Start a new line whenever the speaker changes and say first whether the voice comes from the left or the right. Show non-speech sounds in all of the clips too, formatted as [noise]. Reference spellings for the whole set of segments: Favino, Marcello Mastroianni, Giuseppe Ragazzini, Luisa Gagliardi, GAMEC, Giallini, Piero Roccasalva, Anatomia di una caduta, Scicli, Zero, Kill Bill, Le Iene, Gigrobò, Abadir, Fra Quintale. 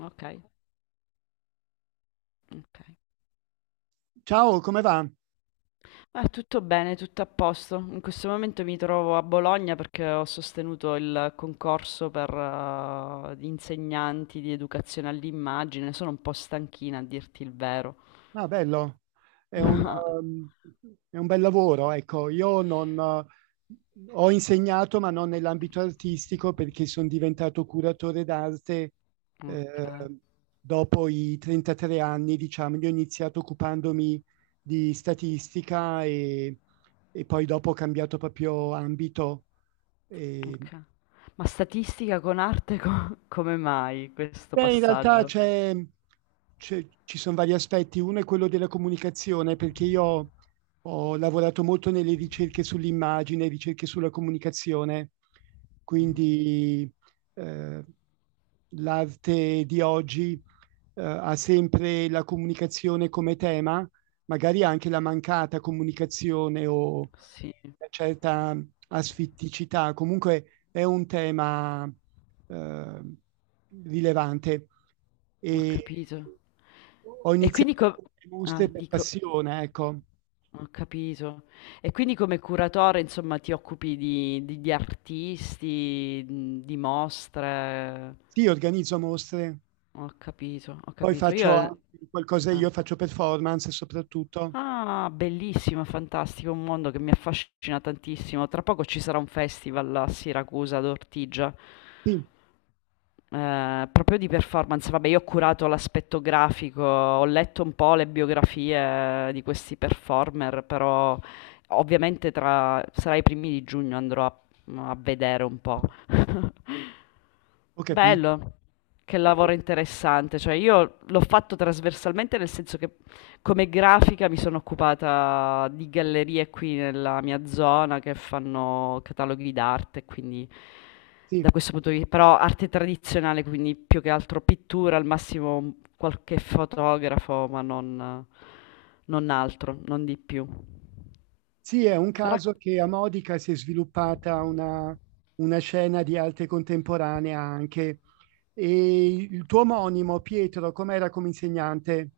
left: Okay, okay.
right: Ciao, come va?
left: Tutto bene, tutto a posto. In questo momento mi trovo a Bologna perché ho sostenuto il concorso per gli insegnanti di educazione all'immagine. Sono un po' stanchina a dirti il vero.
right: Ah, bello. È un
left: [laughs]
right: uhm, è un bel lavoro, ecco. Io non ho insegnato, ma non nell'ambito artistico, perché son diventato curatore d'arte,
left: Ok,
right: ehm, dopo i 33 anni, diciamo. Io ho iniziato occupandomi di statistica e poi dopo ho cambiato proprio ambito. ehm
left: ok. Ma statistica con arte come mai questo
right: Beh, in realtà
left: passaggio?
right: c'è, ci son vari aspetti. Uno è quello della comunicazione, perché io ho lavorato molto nelle ricerche sull'immagine, ricerche sulla comunicazione.
left: Mhm.
right: Quindi, ehm, l'arte di oggi, ha sempre la comunicazione come tema, magari anche la mancata comunicazione o
left: Sì,
right: una certa asfitticità. Comunque è un tema eh, rilevante. E
left: ho capito.
right: ho
left: E quindi
right: iniziato
left: co-
right: con le
left: ah,
right: mostre per
left: dico,
right: passione, ecco.
left: Ho capito. E quindi come curatore, insomma, ti occupi di artisti, mhmm, di mostre.
right: Sì, organizzo mostre,
left: Ho capito, ho
right: poi
left: capito.
right: faccio
left: Io
right: anche qualcosa
left: ah.
right: io, faccio performance soprattutto.
left: Ah, bellissimo, fantastico, un mondo che mi affascina tantissimo. Tra poco ci sarà un festival a Siracusa ad Ortigia.
right: Sì,
left: Proprio di performance, vabbè, io ho curato l'aspetto grafico, ho letto un po' le biografie di questi performer, però ovviamente tra sarà i primi di giugno andrò a, a vedere un po'. [laughs]
right: ho capito.
left: Bello, che lavoro interessante, cioè io l'ho fatto trasversalmente nel senso che come grafica mi sono occupata di gallerie qui nella mia zona che fanno cataloghi d'arte, quindi
right: Sì.
left: da questo punto di vi però arte tradizionale, quindi più che altro pittura, al massimo un qualche fotografo, ma non non altro, non di più.
right: Sì, è un
left: Rac
right: caso che a Modica si è sviluppata una scena di arte contemporanea anche. E il tuo omonimo, Pietro, com'era come insegnante?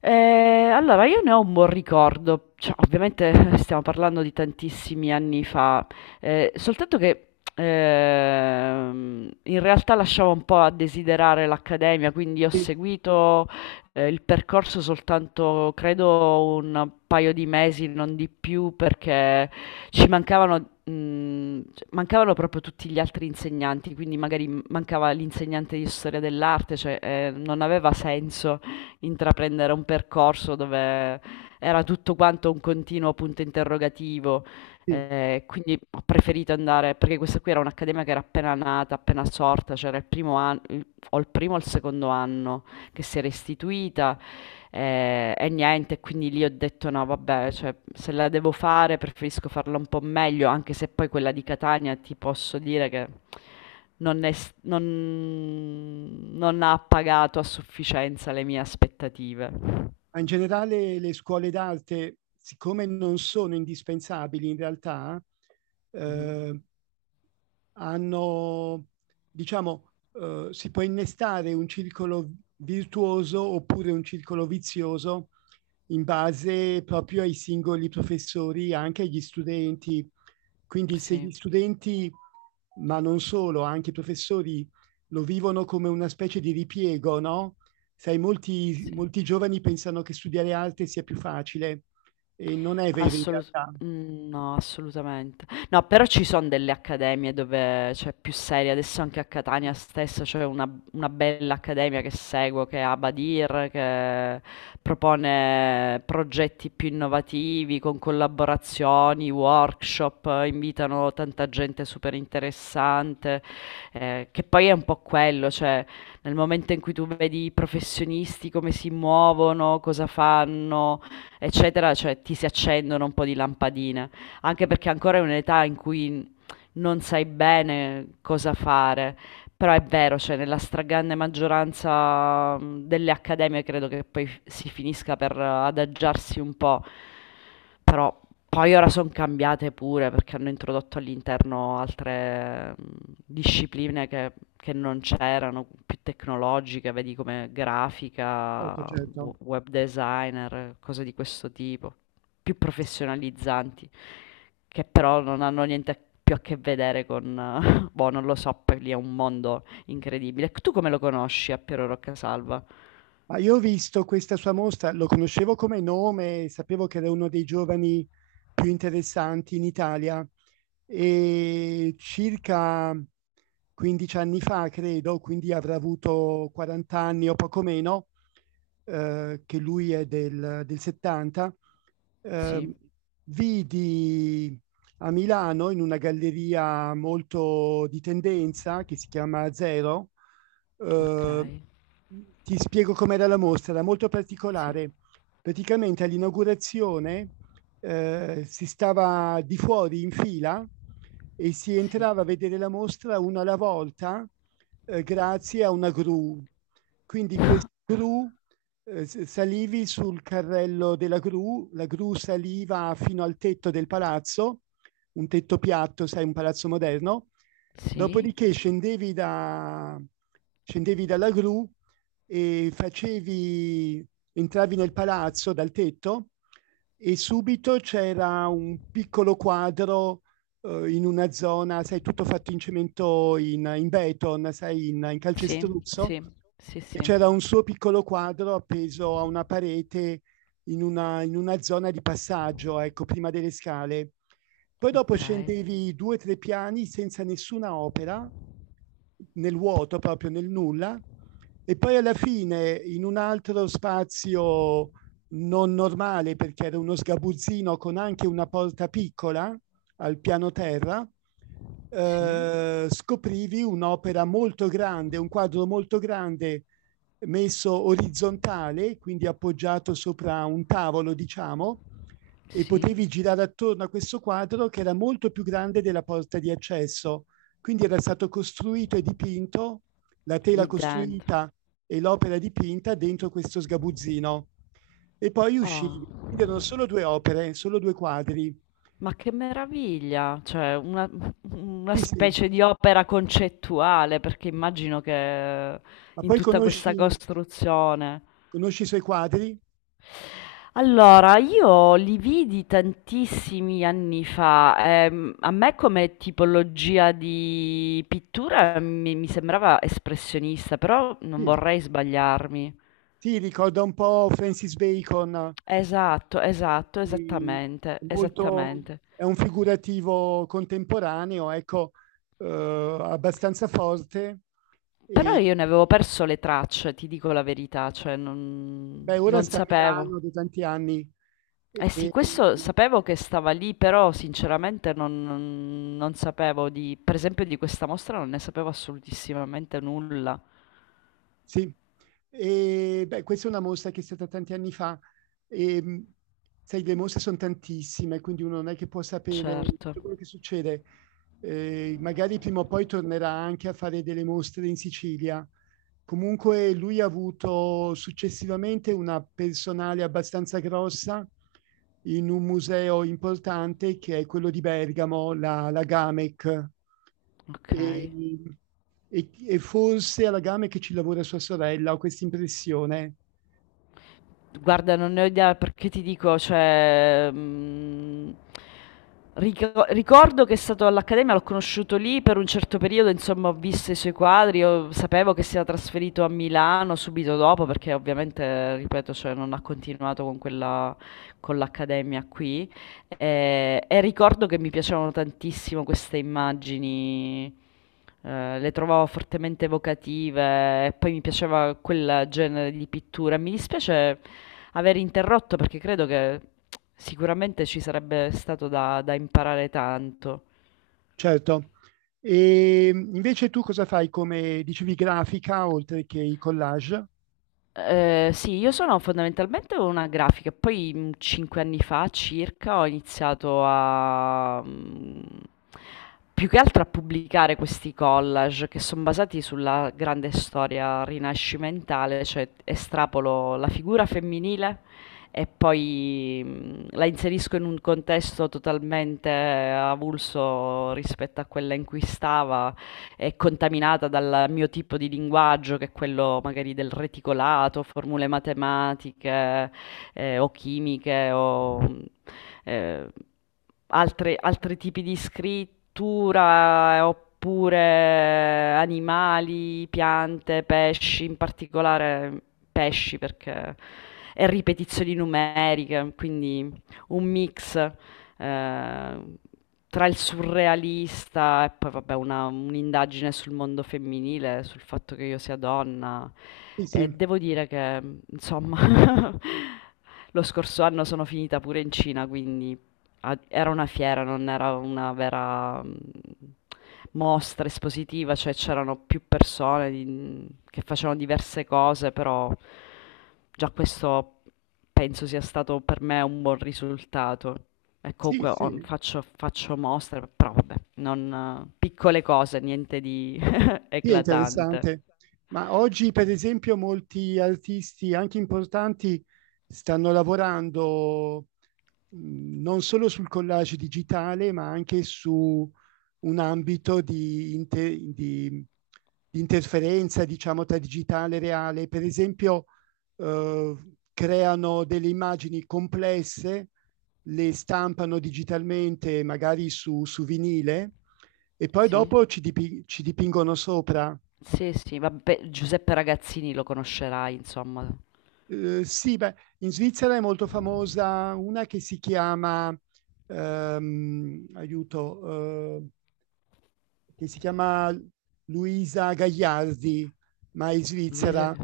left: Allora io ne ho un buon ricordo, cioè ovviamente [laughs] stiamo parlando di tantissimi anni fa, soltanto che, in realtà lasciava un po' a desiderare l'accademia, quindi ho
right: Sì,
left: seguito, il percorso soltanto credo un paio di mesi, non di più, perché ci mancavano mhmm, cioè mancavano proprio tutti gli altri insegnanti, quindi magari mancava l'insegnante di storia dell'arte, cioè, non aveva senso intraprendere un percorso dove era tutto quanto un continuo punto interrogativo.
right: sì.
left: Quindi ho preferito andare perché questa qui era un'accademia che era appena nata, appena sorta, c'era il primo an il o il primo o il secondo anno che si era istituita, e niente, quindi lì ho detto: "No vabbè, cioè se la devo fare preferisco farla un po' meglio", anche se poi quella di Catania ti posso dire che non è s non non ha pagato a sufficienza le mie aspettative.
right: Ma in generale le scuole d'arte, siccome non sono indispensabili in realtà,
left: Mh-mh.
right: uhm hanno, diciamo, si può innestare un circolo virtuoso oppure un circolo vizioso in base proprio ai singoli professori, anche agli studenti. Quindi se gli
left: Sì,
right: studenti, ma non solo, anche i professori lo vivono come una specie di ripiego, no, sai molti
left: sì.
right: molti giovani pensano che studiare arte sia più facile, e non è vero in
left: Assolut-
right: realtà.
left: mm, no, assolutamente. No, però ci sono delle accademie dove c'è più seria. Adesso anche a Catania stessa c'è una bella accademia che seguo, che è Abadir, che propone progetti più innovativi con collaborazioni, workshop, invitano tanta gente super interessante, che poi è un po' quello, cioè nel momento in cui tu vedi i professionisti come si muovono, cosa fanno eccetera, cioè ti si accendono un po' di lampadine, anche perché ancora è un'età in cui non sai bene cosa fare. Però è vero, cioè nella stragrande maggioranza delle accademie credo che poi si finisca per adagiarsi un po', però poi ora sono cambiate pure perché hanno introdotto all'interno altre discipline che non c'erano, più tecnologiche, vedi come
right: Certo,
left: grafica,
right: certo.
left: web designer, cose di questo tipo, più professionalizzanti. Che però non hanno niente più a che vedere con [laughs] boh, non lo so, poi lì è un mondo incredibile. Tu come lo conosci a Piero Roccasalva?
right: Ma io ho visto questa sua mostra, lo conoscevo come nome, sapevo che era uno dei giovani più interessanti in Italia. E circa 15 anni fa, credo, quindi avrà avuto 40 anni o poco meno, che lui è del 70.
left: Sì,
right: eh, Vidi a Milano in una galleria molto di tendenza che si chiama Zero.
left: ok,
right: eh, Ti spiego com'era la mostra, era molto
left: sì,
right: particolare. Praticamente all'inaugurazione si stava di fuori in fila e si
left: sì,
right: entrava a vedere la mostra una alla volta, grazie a una gru. Quindi questa gru, salivi sul carrello della gru, la gru saliva fino al tetto del palazzo, un tetto piatto, sai, un palazzo moderno.
left: sì,
right: Dopodiché scendevi dalla gru e entravi nel palazzo dal tetto, e subito c'era un piccolo quadro in una zona, sai, tutto fatto in cemento, in beton, sai, in
left: sì,
right: calcestruzzo.
left: sì, sì,
right: E
left: sì,
right: c'era un suo piccolo quadro appeso a una parete, in una zona di passaggio, ecco, prima delle scale. Poi dopo
left: ok,
right: scendevi due o tre piani senza nessuna opera, nel vuoto, proprio nel nulla, e poi alla fine in un altro spazio non normale, perché era uno sgabuzzino con anche una porta piccola al piano terra,
left: sì,
right: scoprivi un'opera molto grande, un quadro molto grande messo orizzontale, quindi appoggiato sopra un tavolo, diciamo, e
left: sì,
right: potevi girare attorno a questo quadro che era molto più grande della porta di accesso, quindi era stato costruito e dipinto, la tela
left: lì dentro.
right: costruita e l'opera dipinta dentro questo sgabuzzino. E poi uscì.
left: Oh,
right: Quindi erano solo due opere, solo due quadri.
left: ma che meraviglia! Cioè, una
right: Sì, sì.
left: specie di opera concettuale, perché immagino che
right: Ma
left: in
right: poi
left: tutta
right: conosci,
left: questa costruzione.
right: conosci i suoi quadri?
left: Allora, io li vidi tantissimi anni fa, a me come tipologia di pittura mi sembrava espressionista, però non
right: Sì.
left: vorrei sbagliarmi.
right: Sì, ricorda un po' Francis Bacon,
left: Esatto, esatto,
right: eh,
left: esattamente,
right: molto,
left: esattamente.
right: è un figurativo contemporaneo, ecco, abbastanza forte.
left: Però
right: E,
left: io ne avevo perso le tracce, ti dico la verità, cioè
right: beh, ora
left: non
right: sta a
left: sapevo.
right: Milano da tanti anni.
left: Eh sì,
right: E,
left: questo sapevo che stava lì, però sinceramente non sapevo di, per esempio, di questa mostra non ne sapevo assolutissimamente nulla.
right: sì, e, beh, questa è una mostra che è stata tanti anni fa. E, sai, le mostre sono tantissime, quindi uno non è che può sapere
left: Certo,
right: tutto quello che succede. Magari prima o poi tornerà anche a fare delle mostre in Sicilia. Comunque lui ha avuto successivamente una personale abbastanza grossa in un museo importante che è quello di Bergamo, la GAMEC. E,
left: okay.
right: e forse alla GAMEC ci lavora sua sorella, ho questa impressione,
left: Guarda, non ne ho idea perché ti dico, cioè, mhmm, ricordo che è stato all'Accademia, l'ho conosciuto lì per un certo periodo, insomma, ho visto i suoi quadri, ho sapevo che si era trasferito a Milano subito dopo perché ovviamente, ripeto, cioè, non ha continuato con quella con l'Accademia qui, e ricordo che mi piacevano tantissimo queste immagini. Le trovavo fortemente evocative e poi mi piaceva quel genere di pittura. Mi dispiace aver interrotto perché credo che sicuramente ci sarebbe stato da imparare tanto.
right: certo. E invece tu cosa fai come, dicevi, grafica oltre che i collage?
left: Sì, io sono fondamentalmente una grafica, poi 5 anni fa circa ho iniziato a più che altro a pubblicare questi collage che sono basati sulla grande storia rinascimentale, cioè estrapolo la figura femminile e poi la inserisco in un contesto totalmente avulso rispetto a quella in cui stava, è contaminata dal mio tipo di linguaggio, che è quello magari del reticolato, formule matematiche, o chimiche o, mhmm, ehm, altre altri tipi di scrittura, oppure animali, piante, pesci, in particolare pesci perché e ripetizioni numeriche, quindi un mix ehm, tra il surrealista e poi vabbè una un'indagine sul mondo femminile, sul fatto che io sia donna.
right: Sì, sì,
left: E devo dire che, insomma, [laughs] lo scorso anno sono finita pure in Cina, quindi era una fiera, non era una vera mm, mostra espositiva, cioè c'erano più persone che facevano diverse cose, però già questo penso sia stato per me un buon risultato. E
right: sì,
left: comunque
right: sì.
left: ho faccio mostre, però vabbè, non piccole cose, niente di [laughs]
right: Sì, è
left: eclatante.
right: interessante. Ma oggi, per esempio, molti artisti, anche importanti, stanno lavorando, non solo sul collage digitale, ma anche su un ambito di interferenza, diciamo, tra digitale e reale. Per esempio, creano delle immagini complesse, le stampano digitalmente, magari su vinile, e poi
left: Sì,
right: dopo ci dipingono sopra.
left: sì, sì, vabbè, Giuseppe Ragazzini lo conoscerai, insomma.
right: Sì, beh, in Svizzera è molto famosa una che si chiama, aiuto, che si chiama Luisa Gagliardi, ma è
left: Luisa
right: svizzera,
left: che...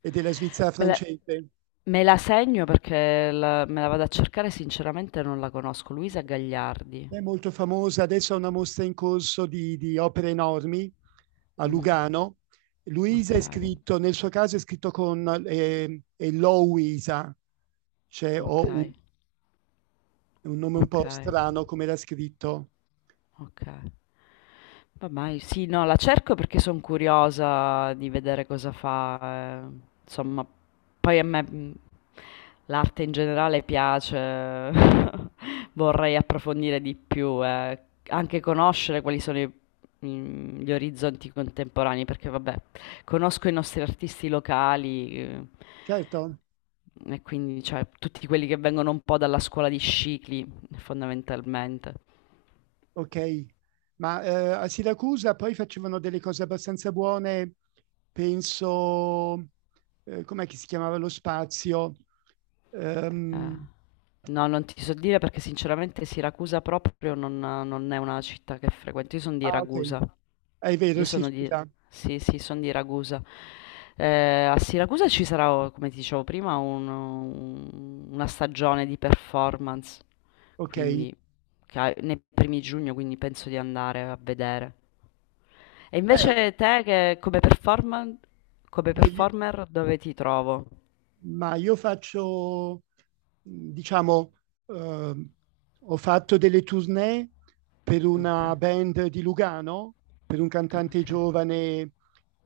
right: e della Svizzera
left: Me la,
right: francese.
left: me la segno perché me la vado a cercare, sinceramente non la conosco. Luisa Gagliardi.
right: È molto famosa, adesso ha una mostra in corso di opere enormi a
left: Mhm.
right: Lugano. Luisa
left: Ok,
right: è scritto, nel suo caso è scritto con, è Louisa, cioè
left: ok,
right: O-U. È un nome un
left: ok,
right: po' strano come era scritto.
left: ok. Vabbè, sì, no, la cerco perché sono curiosa di vedere cosa fa. Eh. Insomma, poi a me l'arte in generale piace, [laughs] vorrei approfondire di più, eh. Anche conoscere quali sono gli orizzonti contemporanei, perché vabbè, conosco i nostri artisti locali,
right: Certo,
left: e quindi cioè, tutti quelli che vengono un po' dalla scuola di Scicli, fondamentalmente.
right: okay. Ma, a Siracusa poi facevano delle cose abbastanza buone, penso. Com'è che si chiamava lo spazio? Ehm,
left: Eh. No, non ti so dire perché sinceramente Siracusa proprio non è una città che frequento. Io sono di
right: ah okay.
left: Ragusa.
right: Ah, è vero,
left: Io
right: sì,
left: sono di...
right: scusa,
left: Sì, sì, sono di Ragusa. A Siracusa ci sarà, oh, come ti dicevo prima, una stagione di performance,
right: okay.
left: quindi nei primi giugno, quindi penso di andare a vedere. E
right: Beh,
left: invece te che come come
right: beh, i
left: performer dove ti trovo?
right: ma io faccio, diciamo, eh, ho fatto delle tournée per
left: Ok,
right: una band di Lugano, per un cantante
left: ok.
right: giovane,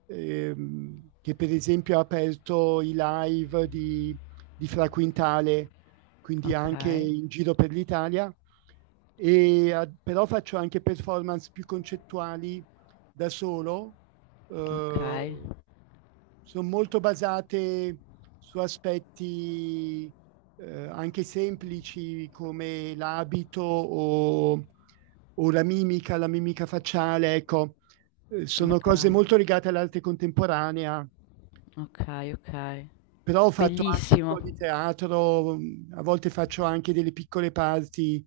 right: che per esempio ha aperto i live di Fra Quintale, quindi anche
left: Okay,
right: in giro per l'Italia. E, però faccio anche performance più concettuali da solo, eh,
left: okay,
right: sono molto basate su aspetti, anche semplici come l'abito o la mimica, facciale, ecco, sono cose
left: okay,
right: molto legate all'arte contemporanea,
left: okay, okay.
right: però ho fatto anche un
left: Bellissimo,
right: po' di teatro, a volte faccio anche delle piccole parti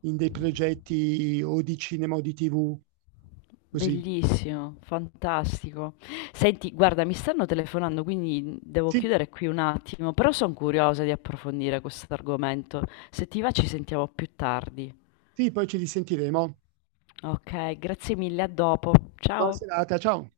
right: in dei progetti o di cinema o di TV, così.
left: bellissimo, fantastico. Senti, guarda, mi stanno telefonando, quindi devo
right: Sì,
left: chiudere qui un attimo, però sono curiosa di approfondire questo argomento. Se ti va ci sentiamo più tardi.
right: sì, poi ci risentiremo.
left: Ok, grazie mille, a dopo.
right: Buona
left: Ciao.
right: serata, ciao.